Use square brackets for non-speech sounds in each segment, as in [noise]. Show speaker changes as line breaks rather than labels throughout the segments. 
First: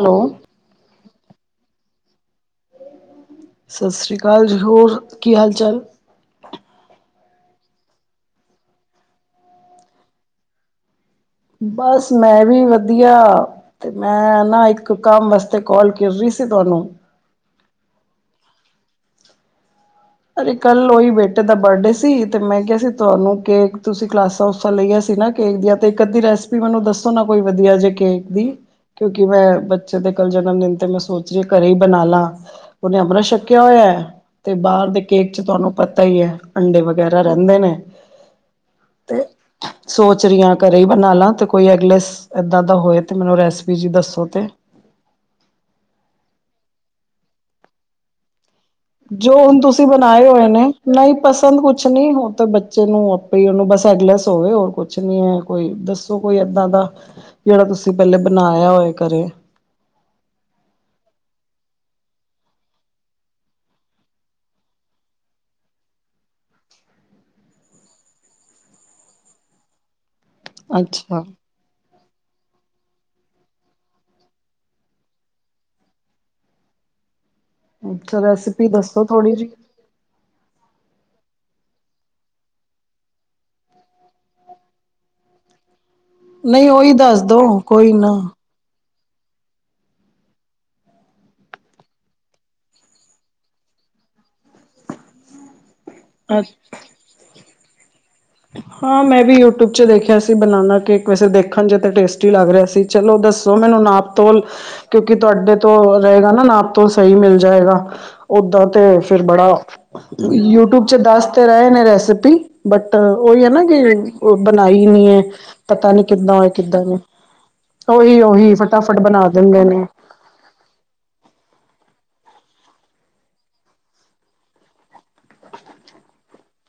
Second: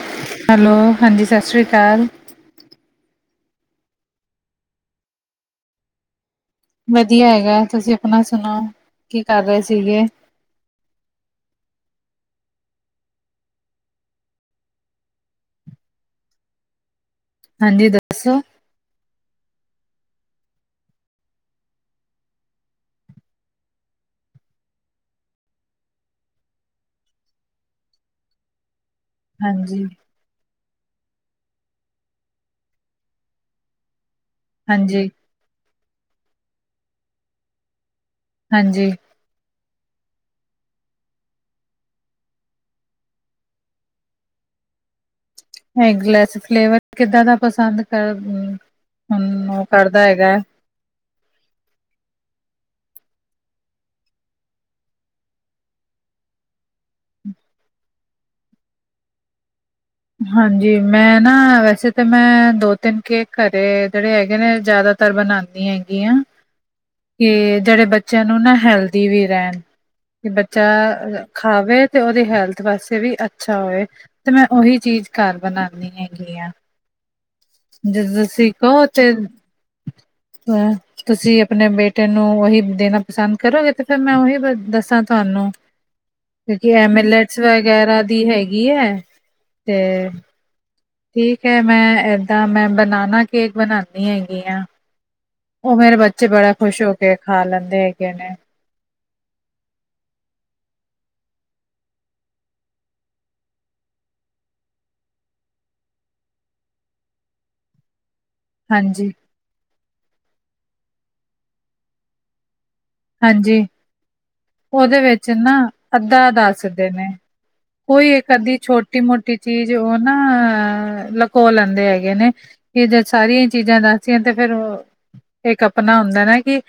Hello,
hello -ਹਾਂਜੀ ਸਤਿ ਸ਼੍ਰੀ ਅਕਾਲ,
ਸਤਿ ਸ੍ਰੀ ਅਕਾਲ ਜੀ ਹੋਰ ਕੀ ਹਾਲ- ਚਾਲ
ਵੱਧੀਆ ਹੈਗਾ, ਤੁਸੀਂ ਆਪਣਾ ਸੁਣਾਓ ਕੀ ਕਰ ਰਹੇ ਸੀਗੇ?
ਬਸ ਮੈਂ ਵੀ ਵੱਧੀਆ ਤੇ ਮੈਂ ਨਾ ਇੱਕ ਕੰਮ ਵਾਸਤੇ ਕਾਲ ਕੇਰ ਰਹੀ ਸੀ ਤੁਹਾਨੂੰ,
ਹਾਂਜੀ -ਦੱਸੋ?
ਅਰੇ ਕੱਲ ਉਹੀ ਬੇਟੇ ਦਾ ਬਰਡੇ ਸੀ। ਤੇ ਮੈਂ ਕਿਹਾ ਸੀ ਤੁਹਾਨੂੰ ਕੇਕ ਤੁਸੀਂ ਕਲਾਸਾਂ ਲਈਆਂ ਸੀ। ਨਾ ਕੇਕ ਦੀਆਂ ਤੇ ਇੱਕ ਅੱਧੀ ਰੈਸਪੀ ਮੈਨੂੰ ਦੱਸੋ ਨਾ ਕੋਈ ਵਧੀਆ ਜੇ ਕੇਕ ਦੀ ਕਿਉਂਕਿ ਮੈਂ
ਹਾਂਜੀ
ਬੱਚੇ ਦੇ ਜਨਮ ਦਿਨ ਤੇ ਮੈਂ ਸੋਚ ਰ ਘਰੇ ਹੀ ਬਣਾਲਾ ਉਹਨੇ ਅੰਮ੍ਰਿਤ ਛਕਿਆ ਹੋਇਆ ਤੇ ਬਾਹਰ ਦੇ
ਹਾਂਜੀ
ਕੇਕ ਚੱ ਤੁਹਾਨੂੰ ਪਤਾ ਹੀ ਹੈ। ਅੰਡੇ ਵਗੈਰਾ ਰਹਿੰਦੇ ਨੇ
ਹਾਂਜੀ‌।
ਅਤੇ [unintelligible] ਸੋਚ ਰਹੀਆਂ ਘਰੇ ਬਣਾ ਲਾ ਤੇ ਕੋਈ ਅਗਲੇ ਇਦਾ ਦਾ ਹੋਏ ਤੇ ਮੈਨੂੰ ਰੈਸਪੀ ਜੀ ਦੱਸੋ ਤੇ?
ਐਗ ਲੈਸ ਫਲੇਵਰ ਕਿੱਦਾਂ ਦਾ ਪਸੰਦ ਕਰਦੇ?
ਜੋ ਹੁਣ ਤੁਸੀਂ ਬਣਾਏ ਹੋਏ ਨੇ। ਨਹੀਂ ਪਸੰਦ ਕੁੱਛ ਨਹੀਂ ਉਹ ਤਾਂ ਬੱਚੇ ਨੂੰ ਆਪੇ ਉਹਨੂੰ ਬੱਸ ਐਗਲਸ ਹੋਵੇ ਹੋਰ ਕੁੱਛ ਪੁੱਛਣੀ ਹਾਂ, ਕੋਈ ਦੱਸੋ ਕੋਈ ਇਦਾਂ ਦਾ ਜਿਹੜਾ ਤੁਸੀਂ ਪਹਿਲੇ ਬਣਾਇਆ ਹੋਏ ਘਰੇ
ਹਾਂਜੀ, ਮੈਂ ਨਾ ਵੈਸੇ ਤਾਂ ਮੈਂ ਦੋ ਤਿੰਨ ਕੇਕ ਘਰੇ ਜਿਹੜੇ ਹੈਗੇ ਨੇ ਜ਼ਿਆਦਾ ਘਰ ਬਣਾਉਂਦੀ ਹੈਗੀਆਂ। ਕਿ ਜਿਹੜੇ ਬੱਚਿਆਂ ਨੂੰ ਨਾ ਹੈਲਦੀ ਵੀ ਰਹਿਣ ਕਿ
ਅੱਛਾ
ਬੱਚਾ ਖਾਵੇ ਤੇ ਉਹਦੀ ਹੈਲਥ ਵਾਸਤੇ ਵੀ ਅੱਛਾ ਹੋਵੇ। ਤੇ ਮੈਂ ਉਹੀ ਚੀਜ਼ ਘਰ ਬਣਾਉਂਦੀ ਹੈਗੀ ਆ। [unintelligible]
ਅੱਛਾ ਰੈਸਪੀ ਦੱਸੋ ਥੋੜ੍ਹੀ ਜਿਹੀ
ਤੁਸੀਂ ਆਪਣੇ ਬੇਟੇ ਨੂੰ ਉਹੀ ਦੇਣਾ ਪਸੰਦ ਕਰੋਗੇ ਤੇ ਫਿਰ ਮੈਂ ਉਹੀ ਦੱਸਾਂ ਤੁਹਾਨੂੰ ਕਿਉਂਕਿ
ਨਹੀਂ
ਇਹ
ਉਹੀ
ਮਿਲਟਸ
ਦੱਸਦੋ ਕੋਈ
ਵਗੈਰਾ
ਨਾ
[unintelligible] [unintelligible] ਠੀਕ ਹੈ। ਮੈਂ ਇਦਾ ਮੈਂ ਬਨਾਨਾ ਕੇਕ ਬਣਾਉਦੀ ਹੈਗੀ ਆ। ਉਹ ਮੇਰੇ ਬੱਚੇ
ਅੱ
ਬੜਾ ਖੁਸ਼ ਹੋ ਕੇ ਖਾ ਲੈਂਦੇ ਹੈਗੇ ਨੇ।
ਹਾਂ, ਮੈਂ ਵੀ ਯੂਟਿਊਬ ਚ ਦੇਖਿਆ ਸੀ। ਬਣਾਣਾ ਕੇਕ ਵੈਸੇ ਦੇਖਣ ਚੱ ਟੇਸਟੀ ਲੱਗ ਰਿਹਾ ਸੀ। ਚਲੋ ਦੱਸੋ, ਮੈਨੂੰ ਨਾਪ ਤੋਲ ਕਿਉਂਕਿ ਤੁਹਾਡੇ ਤੋਂ ਰਹੇਗਾ ਨਾ ਨਾਪ ਤੋਂ ਸਹੀ ਮਿਲ ਜਾਏਗਾ। ਓਦਾਂ ਤੇ
ਹਾਂਜੀ
ਫਿਰ ਬੜਾ ਯੂਟਿਊਬ ਚ ਦੱਸ ਤੇ ਰਹੇ ਨੇ ਰੈਸਪੀ ਬੱਟ ਉਹੀ ਹੈ। ਨਾ
ਹਾਂਜੀ
ਕਿ ਬਣਾਈ
ਉਹਦੇ
ਨੀ
ਵਿੱਚ ਨਾ
ਪਤਾ ਨੀ
ਅੱਧਾ
ਕਿੱਦਾਂ ਹੇ ਕਿੱਦਾਂ
ਦੱਸਦੇ
ਨ
ਨੇ ਕੋਈ
ਉਹੀ
ਇੱਕ
ਉਹੀ
ਅੱਧੀ
ਫਟਾਫਟ
ਛੋਟੀ
ਬਣਾ
ਮੋਟੀ
ਦਿੰਦੇ
ਚੀਜ਼
ਨੇ।
ਉਹ ਨਾ ਲਕੋ ਲੈਂਦੇ ਹੈਗੇ ਨੇ, ਫ ਜੇ ਸਾਰੀਆਂ ਹੀ ਚੀਜ਼ਾਂ ਦੱਸਦੀਆਂ ਤੇ ਫੇਰ ਇੱਕ ਆਪਣਾ ਹੁੰਦਾ ਨਾ ਕਿ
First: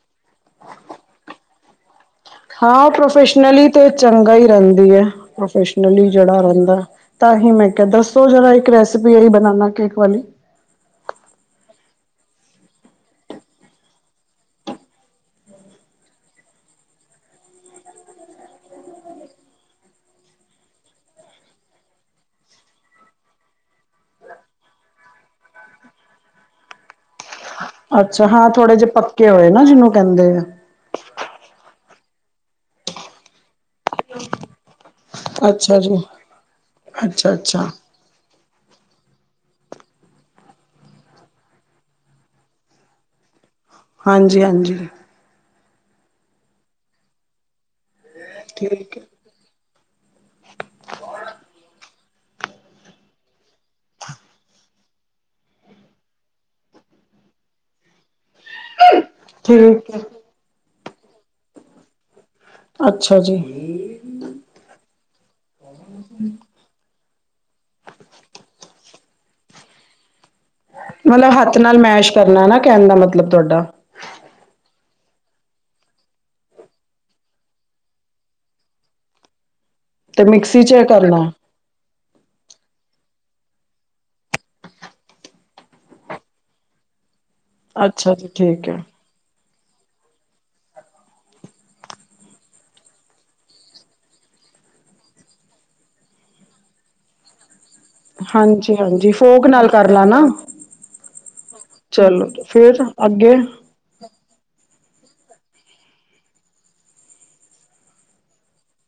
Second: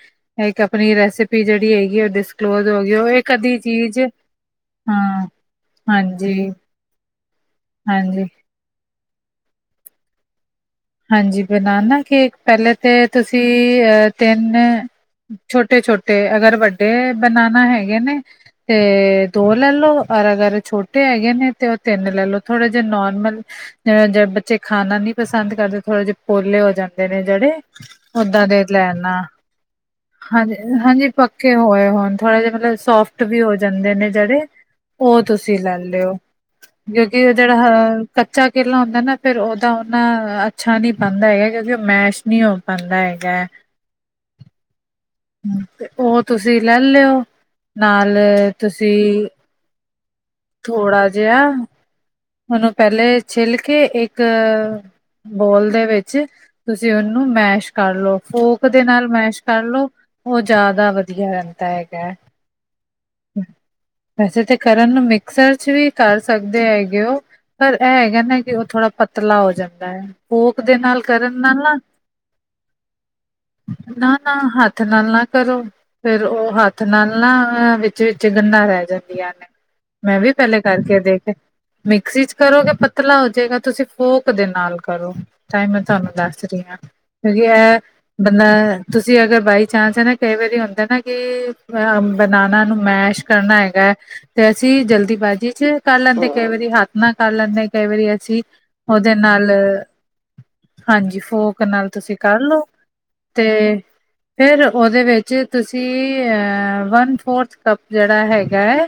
ਇੱਕ ਆਪਣੀ ਰੈਸਪੀ ਜਿਹੜੀ ਹੈਗੀ ਡਿਸ
ਹਾਂ, ਪ੍ਰੋਫੈਸ਼ਨਲੀ ਤੇ ਚੰਗਾ ਹੀ ਰਹਿੰਦੀ
ਹਾਂ
ਹੈ ਪ੍ਰੋਫੈਸਨਲੀ ਜਿਹੜਾ
ਹਾਂਜੀ
ਰਹਿੰਦਾ। ਤਾਂ ਹੀ ਮੈਂ ਕਿਹਾ
ਹਾਂਜੀ
ਦੱਸੋ ਜਰਾ ਇੱਕ ਰੈਸਪੀ ਬਨਾਣਾ ਕੇਕ ਵਾਲੀ।
ਹਾਂਜੀ, ਬਨਾਣਾ ਕੇਕ ਪਹਿਲੇ ਤੇ ਤੁਸੀਂ ਅ ਤਿੰਨ ਛੋਟੇ-ਛੋਟੇ ਅਗਰ ਵੱਡੇ ਬਨਾਨਾ ਹੈਗੇ ਨੇ ਤੇ ਦੋ ਲੈ ਲੋ ਔਰ ਅਗਰ ਛੋਟੇ ਹੈਗੇ ਨੇ ਤੇ ਉਹ ਤਿੰਨ ਲੈ ਲਓ ਥੋੜੇ ਜਿਹੇ ਨੋਰਮਲ ਬੱਚੇ ਖਾਣਾ ਨੀ ਪਸੰਦ ਕਰਦੇ ਥੋੜੇ ਜਹੇ ਪੋਲੇ ਹੋ ਜਾਂਦੇ ਨੇ ਜਿਹੜੇ
ਅੱਛਾ,
ਓਦਾਂ
ਹਾਂ
ਦੇ
ਥੋੜੇ ਜਿਹੇ
ਲੈਣਾ
ਪੱਕੇ ਹੋਏ ਨਾ ਜਿਹਨੂੰ ਕਹਿੰਦੇ ਆ।
ਹਾਂਜੀ, ਹਾਂਜੀ ਪੱਕੇ ਹੋਏ ਹੋਣ ਥੋੜੇ ਜਿਹੇ ਮਤਲਬ ਸੋਫਟ ਵੀ ਹੋ ਜਾਂਦੇ ਨੇ, ਜਿਹੜੇ ਉਹ ਤੁਸੀਂ ਲੈ
ਅੱਛਾ ਜੀ
ਲਿਓ, ਕਿਉਂਕਿ
ਅੱਛਾ
ਉਹ
ਅੱਛਾ
ਜਿਹੜਾ ਕੱਚਾ ਕੇਲਾ ਹੁੰਦਾ ਨਾ, ਫੇਰ ਉਹਦਾ ਉਹਣਾ ਅੱਛਾ ਨਹੀਂ ਬਨ ਦਾ ਹੈਗਾ। ਕਿਉਂਕਿ ਉਹ ਮੈਸ਼ ਨਹੀਂ ਹੋ ਪਾਉਂਦਾ ਹੈਗਾ।
ਹਾਂਜੀ-ਹਾਂਜੀ।
ਤੇ, ਉਹ ਤੁਸੀਂ ਲੈ ਲਿਓ ਨਾਲ
ਠੀਕ ਹੈ
ਤੁਸੀਂ ਥੋੜਾ ਜਿਹਾ ਉਹਨੂੰ ਪਹਿਲੇ ਛਿੱਲ ਕੇ ਇੱਕ ਬੌਲ ਦੇ ਵਿੱਚ ਤੁਸੀਂ ਉਹਨੂੰ ਮੈਸ਼ ਕਰ ਲੋ, ਫੋਰਕ ਦੇ ਨਾਲ ਮੈਸ਼ ਕਰ ਲੋ,
ਠੀਕ ਹੈ
ਉਹ ਜ਼ਿਆਦਾ ਵਧੀਆ ਰਹਿੰਦਾ ਹੈਗਾ।
ਅੱਛਾ ਜੀ
ਵੈਸੇ ਤਾਂ ਕਰਨ ਨੂੰ ਮਿਕ ਸਰਚ ਵੀ ਕਰ ਸਕਦੇ ਹੈਗੇ ਉਹ, ਪਰ ਇਹ ਹੈਗਾ ਨਾ ਕਿ ਉਹ ਥੋੜਾ ਪਤ ਪਤਲਾ ਹੋ ਜਾਂਦਾ ਹੈ। ਫੋਕ ਦੇ ਨਾਲ
ਮਤਲਬ
ਕਰਨ
ਹੱਥ
ਨਾ
ਨਾਲ ਮੈਸ਼ ਕਰਨਾ ਨਾ ਕਹਿਣ ਦਾ ਮਤਲਬ ਤੁਹਾਡਾ।
ਨਾ-ਨਾ ਹੱਥ ਨਾਲ ਨਾ ਕਰੋ ਫੇਰ ਉਹ ਹੱਥ ਨਾਲ ਨਾ ਵਿੱਚ ਵਿਚ ਗੰਡਾ ਰਹਿ ਜਾਂਦੀਆਂ ਨੇ। ਮੈਂ
ਤੇ
ਵੀ ਪਹਿਲੇ
ਮਿਕਸੀ ਚ
ਕਰਕੇ
ਕਰਨਾ
ਦੇਖਯ ਮਿਕਸੀ ਚ ਕਰੋਗੇ ਪਤਲਾ ਹੋ ਜਾਏਗਾ ਤੁਸੀਂ ਫੋਰਕ ਦੇ ਨਾਲ ਕਰੋ। ਤਾਂਈ ਮੈਂ ਤੁਹਾਨੂੰ ਦੱਸ ਰਹੀ ਹਾਂ ਕਿਉਂਕਿ ਇਹ
ਅੱਛਾ ਜੀ
ਬੰਦਾ
ਠੀਕ ਹੈ
ਤੁਸੀਂ ਅਗਰ ਬਾਈ ਚਾਂ ਚਾਂਸ ਹੈ ਨਾ, ਕਈ ਵਾਰੀ ਹੁੰਦਾ ਨਾ ਕਿ, ਬਨਾਨਾ ਨੂੰ ਮੈਸ਼ ਕਰਨਾ ਹੈਗਾ ਤੇ ਅਸੀਂ ਜਲਦੀਬਾਜ਼ੀ ਚ ਕਰ ਲੈਂਦੇ, ਕਈ ਵਾਰੀ ਹੱਥ ਨਾਲ ਕਰ ਲੈਂਦੇ। ਕਈ ਵਾਰੀ ਅਸੀ
ਹਾਂਜੀ ਹਾਂਜੀ
ਉਹਦੇ
ਫੋਕ
ਨਾਲ
ਕਰ ਲਾ ਨਾ
ਹਾਂਜੀ ਫੋਰਕ ਨਾਲ ਤੁਸੀਂ
ਚਲੋ
ਕਰਲੋ
ਫਿਰ ਅੱਗੇ
ਤੇ ਫਿਰ ਉਹਦੇ ਵਿੱਚ ਤੁਸੀਂ ਵਨ ਫੋਰਥ ਕੱਪ ਜਿਹੜਾ ਹੈਗਾ ਹੈ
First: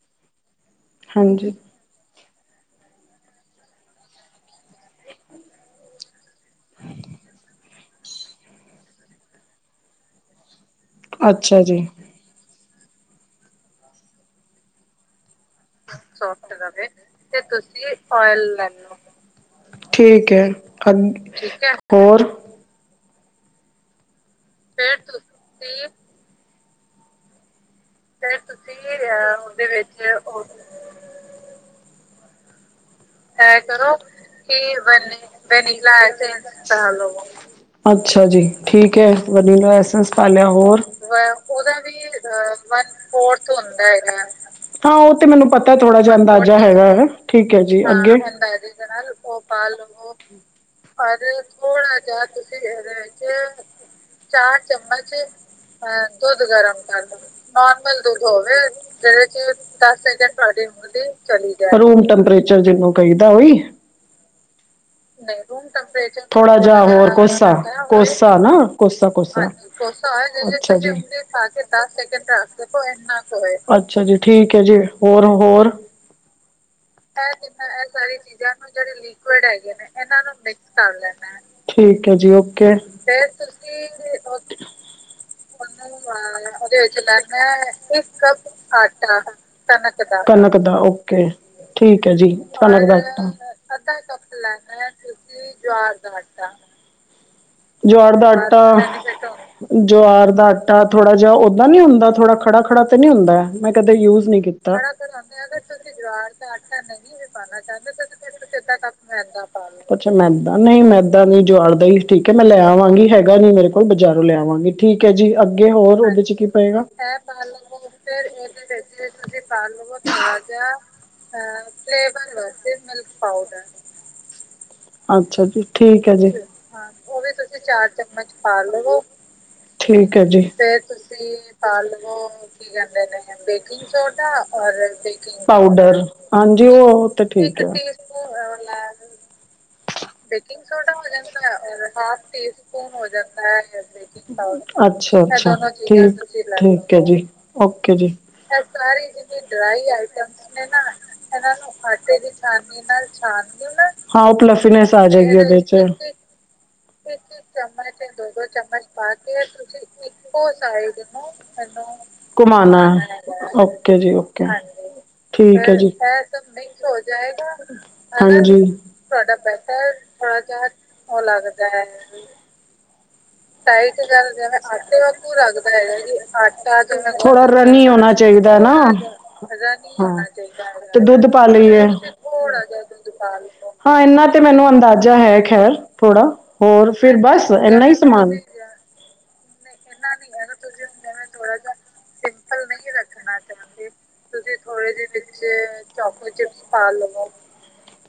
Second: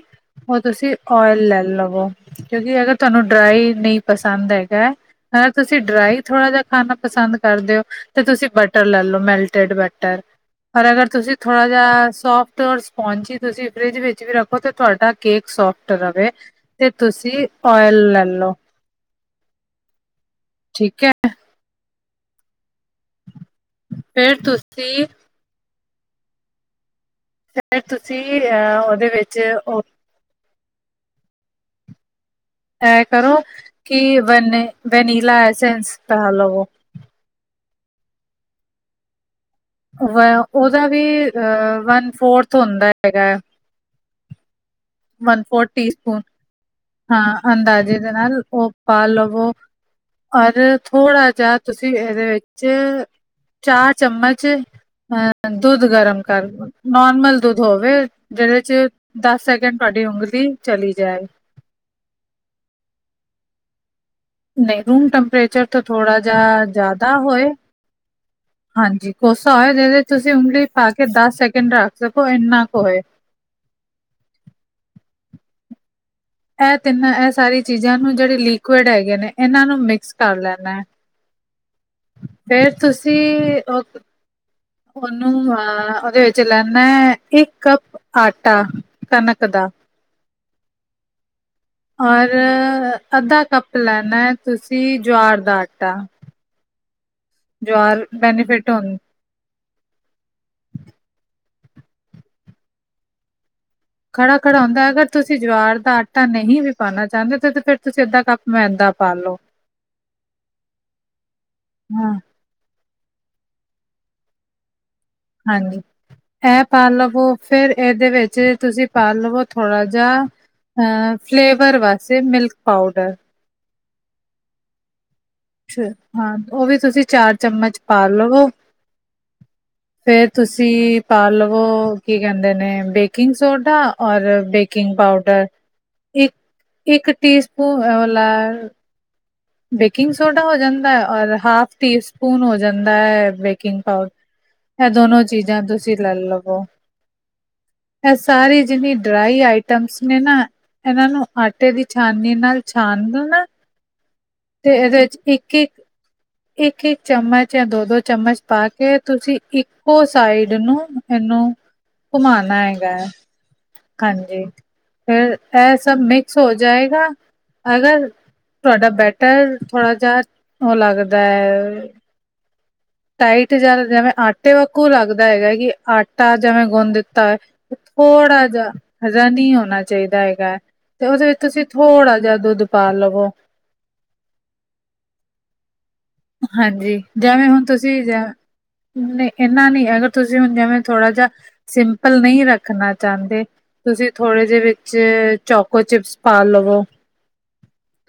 ਉਹ ਤੁਸੀਂ ਓਇਲ
ਹਾਂਜੀ
ਲੈ ਲਵੋ, ਕਿਉਂਕਿ ਅਗਰ ਤੁਹਾਨੂੰ ਡਰਾਈ ਨਹੀਂ ਪਸੰਦ ਹੈਗਾ ਹ ਤੁਸੀਂ ਡਰਾਈ ਥੋੜ੍ਹਾ ਜੇਹਾ ਖਾਣਾ ਪਸੰਦ ਕਰਦੇ ਹੋ ਤੇ ਤੁਸੀਂ ਬਟਰ ਲੈਲੋ ਮੈਲਟਡ ਬਟਰ, ਅਗਰ ਤੁਸੀਂ
ਅੱਛਾ
ਥੋੜਾ
ਜੀ
ਜੇਹਾ ਸੋਫਟ ਟ ਸਪੋਂਚ ਹੀ ਤੁਸੀਂ ਫਰਿਜ ਵਿੱਚ ਵੀ ਰੱਖੋ ਤੇ ਤੁਹਾਡਾ ਕੇਕ ਸੋਫਟ ਸੋਫਤ ਰਵੇ ਤੇ ਤੁਸੀਂ ਓਇਲ ਲੈ ਲਓ।
ਠੀਕ ਹੈ ਅ
ਠੀਕ ਹੈ
ਹੋਰ
ਫੇਰ ਤੁ
ਫੇਰ ਤ
ਫਿਰ
ਫ ਤੁਸੀਂ
ਅ ਉਹਦੇ
ਅ ਉਹਦੇ ਵਿੱਚ ਉਹ
ਇਹ ਕਰੋ
ਏ ਕਰੋ
ਕਿ ਵਨ
ਕਿ ਵਨੀ
ਵਨੀਲਾ ਐਸੈਂਸ
ਵੈਨੀਲਾ
ਪਾ ਲਵੋ
ਐਸੇਸ ਡਾਲੋ ਅੱਛਾ ਜੀ ਠੀਕ ਹੈ ਵੈਨੀਲਾ ਐਸੈਂਸ
ਵ
ਐੱਸੈਨਸ ਹੋਰ
ਉਹਦਾ ਵੀ
ਓਦਾ
ਅ
ਵੀ
ਵਨ ਫੋਰਥ
ਵ
ਹੁੰਦਾ ਹੈਗਾ ਹੈ
ਫੋਰਥ ਹੁੰਦਾ ਹੈਗਾ। ਹਾ ਉਹ ਤੇ
ਵਨ
ਮੈਨੂੰ
ਫੋਰਥ
ਪਤਾ,
ਟੀ
ਥੋੜਾ ਜਿਹਾ
ਸਪੂਨ
ਅੰਦਾਜ਼ਾ ਹੈਗਾ ਹੈ
ਹਾਂ
ਠੀਕ
ਅੰਦਾਜ਼ੇ ਦੇ ਨਾਲ
ੰਦਾਜ਼
ਉਹ
ਦੇ
ਪਾ
ਨਾਲ ਉਹ
ਲਵੋ
ਪਾ ਲਵੋ,
ਔਰ
ਪਰ
ਥੋੜਾ ਜਿਹਾ ਤੁਸੀਂ
ਥੋੜਾ ਜਾਿਹਾ
ਇਹਦੇ
ਤੁਸੀਂ
ਵਿੱਚ
ਇਹ
ਚਾਰ ਚਮਚ
ਚਾਰ ਚਮਚ
ਦੁੱਧ
ਅ
ਗਰਮ
ਦੁੱਧ
ਕਰ
ਗਰਮ ਕਰ ਲੋ
ਨੋਰਮਲ ਦੁੱਧ ਹੋਵੇ
ਨੋਰਮਲ ਦੁੱਧ ਹੋਵੇ
ਜਿਹਦੇ ਚ
ਜਿਦੇਹ
ਦਸ
ਚ
ਸੈਕਿੰਡ
ਦਸ
ਤੁਹਾਡੀ
ਸੈਕਿੰਡ
ਉਂਗਲੀ
ਤੁਹਾਡੇ
ਚਲੀ
ਉਦੇ
ਜਾਏ
ਚਲੀ ਰੂਮ ਟੈਂਪਰੇਚਰ ਜਿਹਨੂੰ ਕਹਿਦਾ ਔ ਈ
ਨਹੀਂ ਰੂਮ
ਨਹੀ ਰੂਮ
ਟੈਂਪਰੇਚਰ ਤੋਂ
ਟੈਂਪ੍ਰੈਰੇਚਰ ਥੋੜਾ
ਜਿਹਾ
ਜੇਹਾ ਹੋਰ
ਜ਼ਿਆਦਾ ਹੋਏ
ਕੋਸਾ ਕੋਸਾ ਨਾ
ਹਾਂਜੀ
ਕੋਸਾ ਾਂਾ
ਹੋਏ
ਦੱਖ
ਜਿਹਦੇ ਤੁਸੀਂ
[inaudible]
ਉਂਗਲੀ ਪਾ ਕੇ ਦਸ ਸੈਕਿੰਡ ਰੱਖ ਸਕੋ ਇੰਨਾ ਕੁ ਹੋਏ
ਅੱਛਾ ਜੀ ਠੀਕ ਹੈ ਜੀ ਹੋਰ ਹੋਰ
ਇਹ ਤਿੰਨਾਂ
ਇਹ
ਸਾਰੀ
ਇਹ
ਚੀਜ਼ਾਂ ਨੂੰ
ਸਾਰੀ
ਜਿਹੜੇ
ਚੀਜ਼ਾਂ ਇਹ
ਲਿਕੁਡ
ਜਿਹੜੇ
ਹੈਗੇ ਨੇ
ਲਿਕੁਡ
ਇਹਨਾਂ
ਹੈਗੇ
ਨੂੰ
ਨੇ
ਮਿਕਸ
ਇਹਨਾਂ ਨੂੰ
ਕਰ
ਮਿਕਸ
ਲੈਣਾ ਹੈ।
ਕਰ ਲੈਨਾ ਹੈ ਠੀਕ ਹੈ ਜੀ
ਫੇਰ
ਓਕੇ ਫੇਰ
ਤੁਸੀਂ ਉਹ
ਤੁਸੀ ਉਹਦ
ਉਹਨੂੰ ਅ ਉਹਦੇ ਵਿੱਚ ਲੈਣਾ
ਉਹਦੇ ਵਿੱਚ
ਹੈ
ਲੈਣਾ
ਇੱਕ
ਐ,
ਕੱਪ
ਇੱਕ ਕੱਪ
ਆਟਾ
ਆਟਾ
ਕਣਕ ਦਾ
ਕਣਕ ਦਾ ਓਕੇ ਠੀਕ ਹੈ
ਔਰ
ਜੀ, ਅੱਧਾ ਕੱਪ
ਅੱਧਾ ਕੱਪ ਲੈਣਾ ਹੈ
ਲੈਣਾ
ਤੁਸੀਂ ਜਵਾਰ ਦਾ
ਜਵਾਰ
ਆਟਾ
ਦਾ ਆਟਾ ਜਵਾਰ ਦਾ
ਬੈਨੀਫਿਟ
ਆਟਾ
ਹੁੰ
ਜੁਆਰ ਦਾ ਆਟਾ ਥੋੜਾ ਜਿਆ ਓਦਾਂ ਨੀ ਹੁੰਦਾ ਥੋੜਾ ਖੜਾ ਖੜਾ ਤੇ ਨੀ ਹੁੰਦਾ ਐ। ਮੈਂ ਕਦੇ ਯੂਜ
ਖੜਾ
ਨੀ
ਖੜਾ
ਕੀਤਾ।
ਹੁੰਦਾ ਅਗਰ ਤੁਸੀਂ ਜਵਾਰ ਦਾ ਆਟਾ ਨਹੀਂ ਵੀ ਪਾਣਾ ਚਾਂਦੇ
[unintelligible]
ਤੁਸ
ਪੁੱਛ ਮੈਦਾ ਨਈ ਮੈਦਾ ਨੀ ਜੁਆਰ ਦਾ ਈ
ਹਾਂ
ਠੀਕ ਏ। ਮੈਂ ਲੈ ਆਵਾਂਗੀ ਹੈਗਾ ਨੀ ਮੇਰੇ ਕੋਲ ਬਜ਼ਾਰੋਂ ਲੈ ਆਵਾਂਗੀ। ਠੀਕ ਐ ਜੀ ਅੱਗੇ
ਹਾਂਜੀ
ਹੋਰ ਓਦੇ ਚ ਕੀ
ਇਹ
ਪਏਗਾ?
ਪਾ
ਐ
ਲਵੋ
ਪਾ
ਫਿਰ
ਲੋ
ਇਹਦੇ
ਫੇਰ
ਵਿੱਚ
ਓਦੇ ਚ ਜੇ
ਤੁਸੀਂ ਪਾ
ਤੁਸੀ
ਲਵੋ
ਪਾ
ਥੋੜ੍ਹਾ
ਲਵੋ [unintelligible]
ਜਿਹਾ
ਚ ਜਾ।
ਅ
[unintelligible] ਮ
ਫਲੇਵਰ ਵਾਸਤੇ
ਪਾ ਮਿਲਕ
ਪਾਊਡਰ
ਪਾਊਡਰ ਅੱਛਾ ਜੀ ਠੀਕ ਐ ਜੀ
ਹਾਂ ਉਹ ਵੀ
ਹਾਂ
ਤੁਸੀਂ
ਉਵੀ
ਚਾਰ
ਤੁਸੀਂ
ਚਮਚ
ਚਾਰ
ਪਾ
ਚਮਚ
ਲਵੋ
ਪਾ ਲਵੋ। ਠੀਕ ਐ
ਫੇਰ
ਜੀ ਫੇਰ
ਪਾ
ਤੁਸੀਂ
ਲਵੋ
ਪਾ
ਕੀ
ਲਵੋ
ਕਹਿੰਦੇ ਨੇ
ਕੀ ਕੈਂਦੇ
ਬੇਕਿੰਗ
ਨੇ ਬੇਕ
ਸੋਡਾ
ਕਿੰਗ
ਔਰ
ਸੋਡਾ ਔਰ
ਬੇਕਿੰਗ ਪਾਊਡਰ
ਬੇਕਿੰਗ ਪਾਊਡਰ।
ਇੱਕ
ਹਾਂਜੀ ਓਹ
ਇੱਕ
ਤੇ
ਟੀ
ਠੀਕ ਆ ਇੱਕ
ਸਪੂਨ
ਟੇਸਟ
ਵਾਲਾ
[unintelligible]
ਬੇਕਿੰਗ
ਬੇਕਿੰਗ
ਜਾਂਦਾ
ਸੋਡਾ ਹੋ
ਹੈ ਔਰ
ਜਾਂਦਾ ਐ ਔਰ ਹਾਫ ਟੀ ਸਪੂਨ
ਜਾਂਦਾ
ਹੋ
ਹੈ
ਜਾਂਦਾ ਐ
ਬੇਕਿੰਗ ਪਾਊਡਰ ਇਹ
ਅੱਛਾ,
ਦੋਨੋ ਚੀਜ਼ਾਂ
ਅੱਛਾ
ਤੁਸੀਂ ਲੈ
ਠੀਕ
ਲਵੋ
ਠੀਕ ਐ ਜੀ, ਓਕੇ ਜੀ। ਐ ਸਾਰੀ ਜਿਨੀ ਡ੍ਰਾਈ ਆਈਟਮਸ ਨੇ ਨਾ ਇਨਾਂ ਨੂੰ ਆਟੇ ਦੀ ਛਾਨਨੀ ਨਾਲ ਛਾਣ ਦੇਨਾ। ਹਾਂ
ਤੇ
ਪਲਫੀਨੈਸ
ਇਹਦੇ
ਆ
ਵਿੱਚ
ਜੇਗੀ ਓਦੇ ਚ। ਇੱਕ, ਇੱਕ ਚਮਚ ਤੇ ਦੋ, ਦੋ ਚਮਚ ਪਾ ਕੇ ਤੁਸੀਂ ਇੱਕੋ ਸਾਈਜ਼ ਘੁਮਾਣਾ ਓਕੇ ਜੀ ਓਕੇ, ਹਾਂਜੀ ਠੀਕ ਐ ਜੀ। ਐ ਸਭ ਮਿਕਸ ਹੋ ਜਾਏਗਾ
ਅਗਰ
ਹਾਂਜੀ
ਤੁਹਾਡਾ
ਤੁਆਡਾ ਬੈਟਰ
ਜਿਹਾ
ਥੋੜਾ ਕ
ਉਹ
[unintelligible] ਓ
ਲੱਗਦਾ
ਲੱਗਦੈ
ਹੈ
ਏਨੂੰ
ਟਾਈਟ ਜਿਹਾ
ਤਾਈਂ ਤੇ
ਜਿਵੇਂ
ਕੈ ਰੇ ਜਿਵੇ
ਵਾਕੂ
ਆਟੇ ਵਾਂਗੂੰ ਲੱਗਦਾ
ਕਿ
ਹੈਗਾ ਜੀ
ਜਿਵੇਂ
ਆਟਾ
ਗੁੰਨ
ਜ
ਦਿੱਤਾ ਹੈ।
ਥੋੜਾ ਰਨੀ ਹੋਣਾ ਚਾਈ
ਥੋੜਾ
ਦਾ
ਜਿਹਾ
ਨਾ
ਹਜਾ ਨਹੀਂ
ਰਨੀ
ਚਾਹੀਦਾ
ਹੋਣਾ ਚਾਈ
ਹੈਗਾ ਹੈ। ਤੇ ਓਦੇ ਵਿੱਚ ਤੁਸੀ ਥੋੜਾ ਜਿਆ ਦੁੱਧ ਪਾ ਲਵੋ।
ਹਾਂ ਏਨਾਂ ਤੇ ਮੈਨੂੰ ਅੰਦਾਜ਼ਾ ਹੈ ਖੈਰ ਥੋੜ੍ਹਾ ਹੋਰ
ਹਾਂਜੀ
ਫਿਰ ਬਸ ਏਨਾ ਈ ਸਮਾਨ।
ਨਈ ਏਨਾ ਨੀ ਹੈਗਾ ਤੁਸੀਂ ਹੁਣ ਜੈਂਵੇਂ ਥੋੜ੍ਹਾ ਜਿਆ ਸਿੰਪਲ ਨਈ ਰੱਖਣਾ ਚਾਂਦੇ। ਤੁਸੀਂ ਥੋੜ੍ਹੇ ਜੇ ਵਿੱਚ ਚੋਕੋ ਚਿਪਸ ਪਾ ਲਵੋ
[inaudible]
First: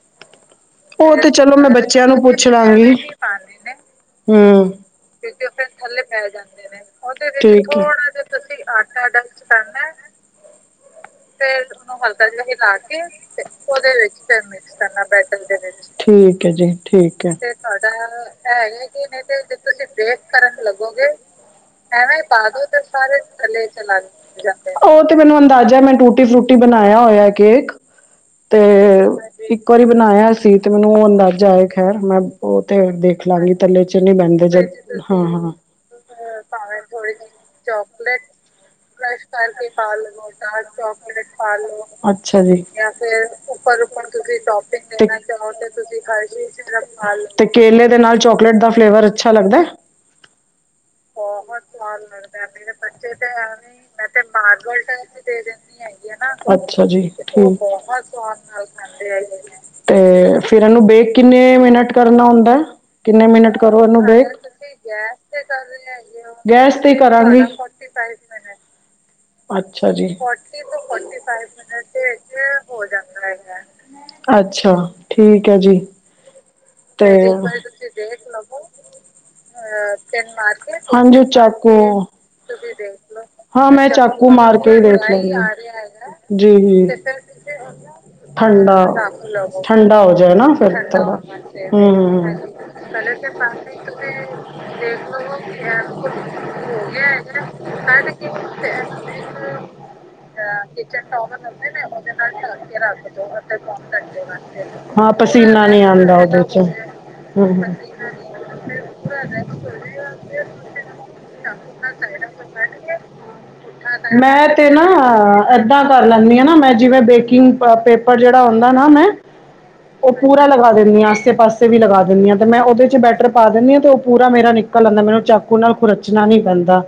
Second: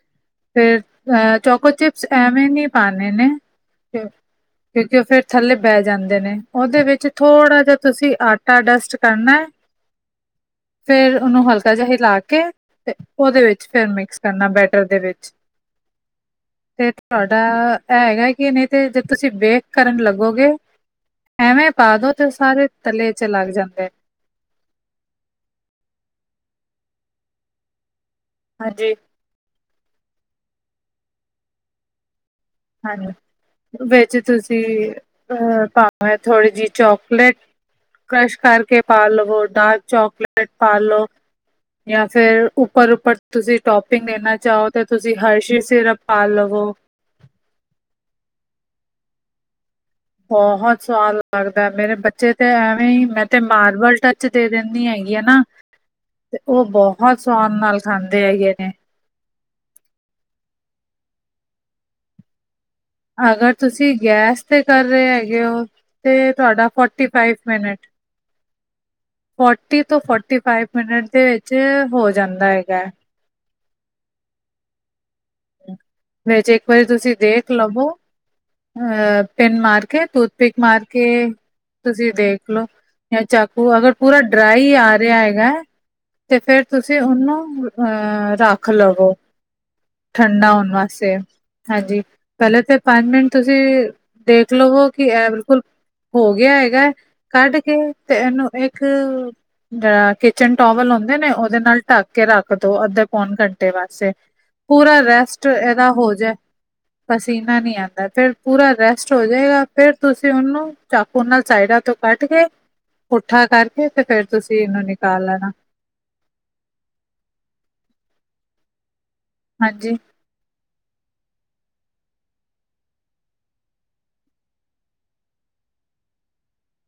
ਫੇਰ
ਉਹ ਤੇ
ਅ
ਚਲੋ ਮੈਂ
ਚੋਕੋ ਚਿਪਸ
ਬੱਚਿਆਂ ਨੂੰ
ਐਵੇ
ਪੁੱਛ
ਨੀ ਪਾਣੇ ਨੇ
ਹਮ
ਕਿਉਂਕਿ ਓ ਫੇਰ ਥੱਲੇ ਬਹਿ ਜਾਂਦੇ ਨੇ। ਓਦੇ ਵਿੱਚ ਥੋੜ੍ਹਾ ਜਿਆ ਤੁਸੀ ਆਟਾ ਡਸਟ ਕਰਨੈ।
ਫੇਰ
ਹਲਕਾ ਜਿਹਾ
ਉਨੂੰ
ਹਿਲਾ
ਹਲਕਾ ਜਿਆ
ਕੇ
ਹਿਲਾ ਕੇ ਤੇ
ਉਹਦੇ ਵਿੱਚ ਫਿਰ
ਓਦੇ ਵਿੱਚ
ਮਿਕਸ
ਫਿਰ
ਕਰਨਾ
ਮਿਕਸ
ਬੈਟਰ ਦੇ
ਕਰਨਾ
ਵਿੱਚ
ਬੈਟਰ ਦੇ ਵਿੱਚ। ਠੀਕ ਐ ਜੀ
ਤੇ
ਠੀਕ ਐ।
ਤੁਹਾਡਾ
ਤੇ ਤੁਆਡਾ
ਇਹ ਹੈਗਾ ਕਿ
ਐ
ਨਹੀਂ
ਹੈਗਾ
ਤੇ ਜੇ
ਕਿ ਨਈ
ਤੁਸੀਂ
ਤੇ
ਬੇਕ
ਦੇਖੋ ਜੇ
ਕਰਨ
ਬੇਕ
ਲੱਗੋਗੇ
ਕਰਨ ਲੱਗੋਗੇ
ਐਵੇਂ ਪਾ ਦੋ
ਐਵੇਂ
ਤੇ
ਪਾਦੇ
ਸਾਰੇ
ਤੇ
ਤਲੇ
ਸਾਰੇ
ਚ ਲੱਗ
ਥੱਲੇ
ਜਾਂਦੇ
ਚਲਾ ਗ ਓ ਤੇ ਮੈਨੂੰ ਅੰਦਾਜ਼ਾ ਮੈਂ ਟੂਟੀ ਫਰੂਟੀ ਬਣਾਇਆ ਹੋਇਆ ਕੇਕ। ਤੇ
ਹਾਜੀ
ਇੱਕ ਵਾਰੀ ਬਣਾਇਆ ਅਸੀ ਤੇ ਮੈਨੂੰ ਐ ਅੰਦਾਜ਼ਾ ਏ ਖੈਰ ਮੈਂ ਓ ਤੇ
ਹਨ
ਦੇਖ ਲਾਂਗੀ ਤਲੇ ਚ ਨੀ ਬੈੰਦੇ ਦੇ ਜ ਹਾਂ ਹਾਂ
ਓ ਥੋੜੀ ਜੀ ਚੋਕਲੇਟ
ਚੋਕਲੇਟ ਕਰਸ਼ ਕਰਕੇ
ਡਾਰਕ
ਪਾ ਲਵੋ
ਚਾਕਲੇਟ
ਡਾਰਕ
ਪਾ ਲਓ
ਚੌਕਲੇਟ ਪਾ ਲੋ
ਜਾਂ
ਅੱਛਾ
ਫਿਰ
ਜੀ
ਉੱਪਰ
ਜਾਂ
ਉੱਪਰ
ਫੇਰ
ਤੁਸੀਂ
ਉੱਪਰ
ਟੌਪਿੰਗ
ਉਪਰ
ਦੇਣਾ
ਤੁਸੀਂ
ਚਾਹੋ ਤੇ
ਟੋਪਿੰਗ
ਤੁਸੀਂ
ਦੇਣਾ ਚਾਹੋ
ਹਰਸ਼ੀ
ਤੇ
ਸਿਰਪ
ਤੁਸੀਂ
ਪਾ
ਹਰ ਚੀਜ਼
ਲਵੋ
ਸਿਰ ਤੇ ਕੇਲੇ ਦੇ ਨਾਲ ਚੋਕਲੇਟ ਦਾ ਫਲੇਵਰ ਅੱਛਾ ਲੱਗਦੈ?
ਬਹੁਤ ਸਵਾਦ
ਬਹੁਤ
ਲੱਗਦਾ ਹੈ। ਮੇਰੇ
ਸਵਾਦ
ਬੱਚੇ ਤੇ
ਲੱਗਦੈ ਮੇਰੇ
ਐਵੇਂ ਹੀ
ਬੱਚੇ
ਮੈਂ
ਤੇ ਐਵੇਂ ਈ
ਮਾਰਬਲ
ਮੈਂ ਤੇ
ਟੱਚ ਦੇ
ਮਾਰਬਲ
ਦਿੰਦੀ ਹੈਗੀ ਆ
ਟੱਚ ਦੇ
ਨਾ
ਦਿੰਦ ਹੈਗੀ ਐ ਨਾ,
ਤੇ ਉਹ
ਅੱਛਾ ਜੀ
ਬਹੁਤ
ਓ
ਸਵਾਦ ਨਾਲ
ਬੋਤ
ਖਾਂਦੇ
ਸਵਾਦ
ਹੈਗੇ
ਨਾਲ
ਨੇ
ਖਾਂਦੀ ਤੇ ਫਿਰ ਓਨੂੰ ਬੇਕ ਕਿੰਨੇ ਮਿੰਨਟ ਕਰਨਾ ਹੁੰਦੈ। ਕਿੰਨੇ
ਅਗਰ
ਮਿੰਨਟ ਕਰੋ
ਤੁਸੀਂ
ਓਨੂੰ ਬੇਕ
ਗੈਸ ਤੇ ਕਰ ਰਹੇ ਹੈਗੇ ਹੋ ਤੇ ਤੁਹਾਡਾ
ਗੈਸ ਤੇ ਈ
ਫੋਰਟੀ ਫਾਈਵ
ਕਰਾਂਗੀ।
ਮਿੰਟ ਫੋਰਟੀ
ਅੱਛਾ
ਤੋਂ
ਜੀ,
ਫੋਰਟੀ
ਫੌਟੀ
ਫਾਈਵ
ਤੋਂ
ਮਿੰਟ
ਫੌਟੀ
ਦੇ
ਫਾਈਵ
ਵਿੱਚ
ਮਿੰਨਟ
ਹੋ
ਏਚ
ਜਾਂਦਾ ਹੈਗਾ
ਹੋ
ਹੈ।
ਜਾਂ ਅੱਛਾ। ਠੀਕ ਐ ਜੀ,
ਵਿੱਚ ਇੱਕ ਵਾਰੀ
ਤੇ
ਤੁਸੀਂ
ਇਕ
ਦੇਖ
ਵਾਰੀ ਤੁਸੀਂ
ਲਵੋ
ਦੇਖ ਲਵੋ
ਅ ਪਿੰਨ ਮਾਰ ਕੇ ਟੂਥਪਿਕ ਮਾਰ ਕੇ
ਹਾਂਜੀ ਚਾਕੂ
ਤੁਸੀਂ ਦੇਖ ਲਓ ਜਾਂ ਚਾਕੂ
ਹਾਂ ਮੈਂ
ਅਗਰ ਪੂਰਾ
ਚਾਕੂ ਮਾਰ
ਡਰਾਈ
ਕੇ ਈ
ਆ
ਦੇਖ
ਰਿਹਾ
ਲੈਂਨੀ ਆਂ।
ਹੈਗਾ ਹੈ ਤੇ ਫਿਰ
ਜੀ-ਜੀ,
ਤੁਸੀਂ ਉਹਨੂੰ ਅਹ ਰੱਖ
ਠੰਡਾ
ਲਵੋ
ਰੱਖ ਲਓ। ਠੰਡਾ ਹੋ ਜਾਏ ਨਾ
ਠੰਡਾ ਹੋਣ
ਫਿਰ
ਵਾਸਤੇ
ਥੋੜਾ,
ਹਾਂਜੀ
ਹੂੰ-ਹੂੰ
ਪਹਿਲੇ ਪੰਜ
ਪੈਲੇ ਸੇ
ਮਿੰਟ ਤੁਸੀਂ ਤੇ ਦੇਖ ਲਵੋ ਕੇ ਐੲ ਬਿਲਕੁਲ ਹੋ ਗੇਆ ਹੈਗੈ ਕੱਢ ਕੇ ਤੇ ਏਨੂੰ ਇੱਕ ਜੇੜਾ ਕਿਚਨ ਟੋਵਲ ਹੁੰਦੈ ਨਾ ਓਦੇ ਨਾਲ ਢੱਕ ਕੇ ਰੱਖ ਦੋ ਅੱਧੇ ਪੌਨੇ ਘੰਟੇ ਵਾਸਤੇ। ਪੂਰਾ
ਹਾਂ
ਰੈਸਟ ਏਦਾ ਹੋ ਜਏ, ਪਸੀਨਾ
ਹਮ
ਨੀ ਆਂਦਾ ਫੇਰ ਪੂਰਾ
ਫਿਰ
ਰੈਸਟ
ਪੂਰਾ
ਹੋ ਜਾਏਗਾ ਫੇਰ ਤੁਸੀਂ
ਫਿਰ
ਓਨੂੰ ਚਾਕੂ ਨਾਲ
ਤੁਸੀਂ
ਸਾਈਡਾਂ
ਪੁੱਠਾ
ਤੋਂ ਕੱਟ ਕੇ
ਕੱਢ
ਪੁੱਠਾ ਕਰਕੇ ਤੇ
ਕੇ
ਫੇਰ ਤੁਸੀਂ ਏਨੂੰ ਨਿਕਾਲ ਲੈਨਾ।
ਪੁੱਠਾ ਕਰ ਲੈਂਨੀ ਆਂ ਨਾ ਮੈਂ ਜਿਵੇਂ ਬੇਕਿੰਗ ਪੇਪਰ ਜੇੜਾ ਹੁੰਦਾ ਨਾ ਮੈਂ
ਹਾਂਜੀ।
ਓ ਪੂਰਾ ਲਗਾ ਦਿੰਨੀ ਆਂ ਆਸੇ ਪਾਸੇ ਵੀ ਲਗਾ ਦਿੰਨੀ ਆਂ ਮੈਂ ਓਦੇ ਚ ਬੈਟਰ ਪਾ ਦਿੰਨੀ ਆਂ ਤੇ ਪੂਰਾ ਮੇਰਾ ਨਿਕਲ ਆਂਦਾ ਮੈਨੂੰ ਚਾਕੂ ਨਾਲ ਖੁਰਚਨਾ ਨੀ ਪੈਂਦਾ।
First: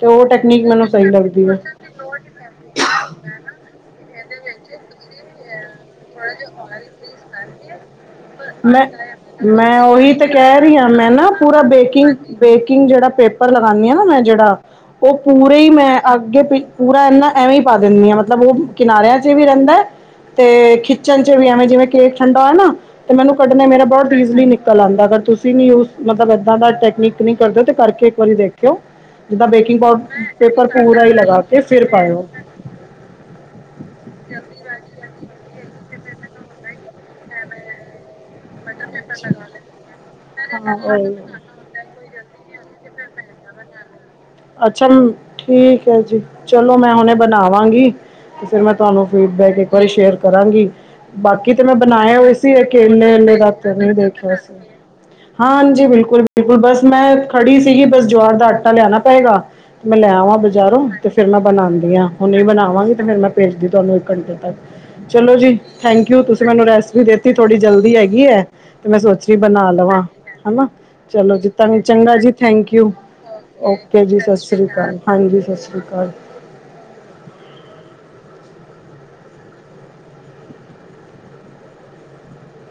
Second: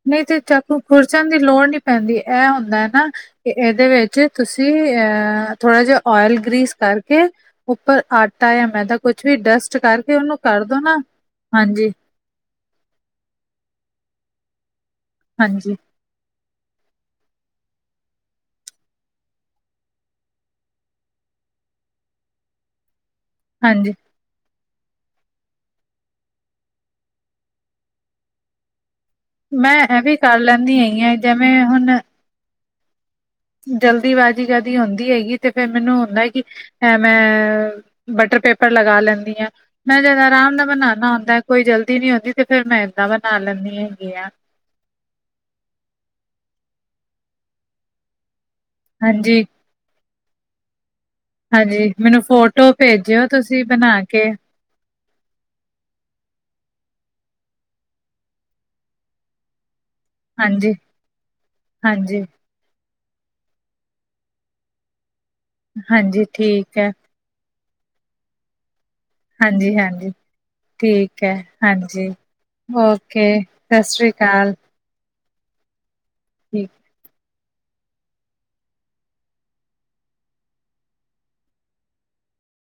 ਤੇ
ਨਹੀਂ
ਓ ਟੈਕਨੀਕ
ਚਾਕੂ
ਮੈਨੂੰ ਸਈ
ਖੁਰਚਣ ਦੀ
ਲੱਗਦੀ ਏ।
ਲੋੜ ਨਹੀਂ ਪੈਂਦੀ ਐਹ ਹੁੰਦੈ ਨਾ ਕਿ ਏਦੇ ਵਿੱਚ ਤੁਸੀਂ ਅਹ ਥੋੜਾ ਜਾ
ਥੋੜਾ ਜਾ ਔਇਲ ਮਿਕਸ
ਆਟਾ ਜਾਂ
ਕਰਕੇ
ਮੈਦਾ ਕੁਛ ਵੀ ਡਸਟ
ਮੈਂ-ਮੈਂ ਓਹੀ
ਕਰਕੇ
ਤੇ
ਉਹਨੂੰ
ਕੈ
ਕਰ
ਰਈ
ਦੋ
ਆਂ ਮੈਂ ਨਾ ਪੂਰਾ
ਹਾਂਜੀ,
ਬੇਕਿੰਗ-ਬੇਕਿੰਗ ਜੇੜਾ ਪੇਪਰ ਲਗਾਨੀ ਆਂ ਨਾ ਮੈਂ ਜੇੜਾ ਓ ਪੂਰਾ ਈ
ਹਾਂਜੀ,
ਮੈਂ ਅੱਗੇ ਪ ਪੂਰਾ ਐਨਾ ਐਵੀਂ ਪਾ ਦਿੰਨੀ ਆਂ ਮਤਲਬ ਓ ਕਿਨਾਰਿਆਂ ਚ ਵੀ ਰੈਂਦੈ ਤੇ ਖਿੱਚਨ ਚ ਵੀ ਐਵੇਂ ਜਿਵੇਂ ਕੇਕ ਠੰਡਾ ਹੋਏਆ ਨਾ ਤੇ ਮੈਨੂੰ ਕੱਢਨੈ ਮੇਰਾ
ਹਾਂਜੀ
ਬੋਤ ਇਜ਼ਲੀ ਨਿਕਲ ਆਂਦੈ ਅਗਰ ਤੁਸੀਂ ਨੀ ਉਸ ਮਤਲਬ ਏਦਾਂ ਦਾ ਟੈਕਨੀਕ ਨੀ ਕਰਦੇ ਓਂ ਤੇ ਕਰਕੇ ਇੱਕ ਵਾਰੀ ਦੇਖ ਕਿਓਂ ਜਿੱਦਾਂ
ਮੈਂ
ਬੇਕਿੰਗ ਪਾਊ
ਇਹ ਵੀ ਕਰ
ਪੇਪਰ
ਲੈਂਦੀ ਹੈਗੀ
ਪੂਰਾ ਈ
ਆ
ਲਗਾ
ਜਿਵੇਂ
ਕੇ ਫਿਰ
ਹੁਣ
ਪਾਏਓ।
ਜਲਦੀਬਾਜ਼ੀ ਕਦੀ ਹੁੰਦੀ ਹੈਗੀ ਤੇ ਫੇਰ ਮੈਨੂੰ ਹੁੰਦਾ ਕੀ ਐ ਮੈਂ ਬਟਰ ਪੇਪਰ ਲਗਾ ਲੈਂਦੀ ਆਂ, ਮੈਂ ਜਦ ਆਰਾਮ ਨਾਲ
ਹਾਂ,
ਬਨਾਨਾ
ਉਹੀ।
ਹੁੰਦੈ ਕੋਈ
ਹੈ,
ਜਲਦੀ ਨੀ ਹੁੰਦੀ ਤੇ ਫਿਰ ਮੈਂ ਏਦਾਂ ਬਨਾ ਲੈਂਨੀ ਹੈਗੀ ਆ।
ਲੈਂਦੀ ਅੱਛਾ ਠੀਕ ਐ ਜੀ, ਚਲੋ ਮੈਂ ਹੁਨੇ ਬਨਾਵਾਂਗੀ। ਤੇ ਫਿਰ ਮੈਂ ਤੁਆਨੂੰ
ਹਾਂਜੀ
ਫੀਡਬੈਕ ਇੱਕ ਵਾਰੀ ਸ਼ੇਅਰ ਕਰਾਂਗੀ। ਬਾਕੀ ਤੇ ਮੈਂ
ਹਾਂਜੀ,
ਬਨਾਏਆ
ਮੈਨੂੰ
ਹੋਏਆ ਸੀ ਏ
ਫੋਟੋ
ਕੇਲੇ
ਭੇਜਿਓ
ਵੇਲੇ ਦਾ
ਤੁਸੀਂ
ਕਰਕੇ
ਬਣਾ
ਨਈ
ਕੇ
ਦੇਖੇਆ ਹੋਏਆ ਸੀ। ਹਾਂਜੀ ਬਿਲਕੁਲ-ਬਿਲਕੁਲ ਬਸ ਮੈਂ ਖੜੀ ਸੀਗੀ ਬਸ ਜੁਆਰ ਦਾ ਆਟਾ ਲਿਆਨਾ ਪਏਗਾ। ਤੇ ਮੈਂ ਲੈਵਾਂ
ਹਾਂਜੀ,
ਬਜ਼ਾਰੋਂ ਤੇ ਫੇਰ ਮੈਂ ਬਨਾਂਦੀ ਆਂ
ਹਾਂਜੀ,
ਹੁਨੀ ਬਨਾਵਾਂਗੀ ਫਿਰ ਮੈਂ ਭੇਜਦੀ ਤੁਆਨੂੰ ਇੱਕ ਘੰਟੇ ਤੱਕ, ਚਲੋ ਜੀ ਥੈਂਕ ਯੂ
ਹਾਂਜੀ
ਤੁਸੀਂ ਮੈਨੂੰ
ਠੀਕ ਐ।
ਰੈਸਟ ਵੀ ਦੇ ਤੇ ਥੋੜੀ ਜਲਦੀ ਹੈਗੀ ਐ, ਤੇ ਮੈਂ ਸੋਚੇਆ ਜੀ ਬਨਾ
ਹਾਂਜੀ,
ਲਵਾਂ,
ਹਾਂਜੀ
ਹਨਾ
ਠੀਕ ਐ,
ਚਲੋ ਜੀ ਤਾਂ
ਹਾਂਜੀ
ਚੰਗਾ ਜੀ ਥੈਂਕ ਯੂ,
ਓਕੇ ਸਤਿ
ਓਕੇ
ਸ੍ਰੀ
ਜੀ ਸਸ ਰੀ ਸਸ
ਅਕਾਲ
ਰੀ ਕਾਲ, ਹਾਂਜੀ ਸਸ ਰੀ ਕਾਲ।
ਠੀਕ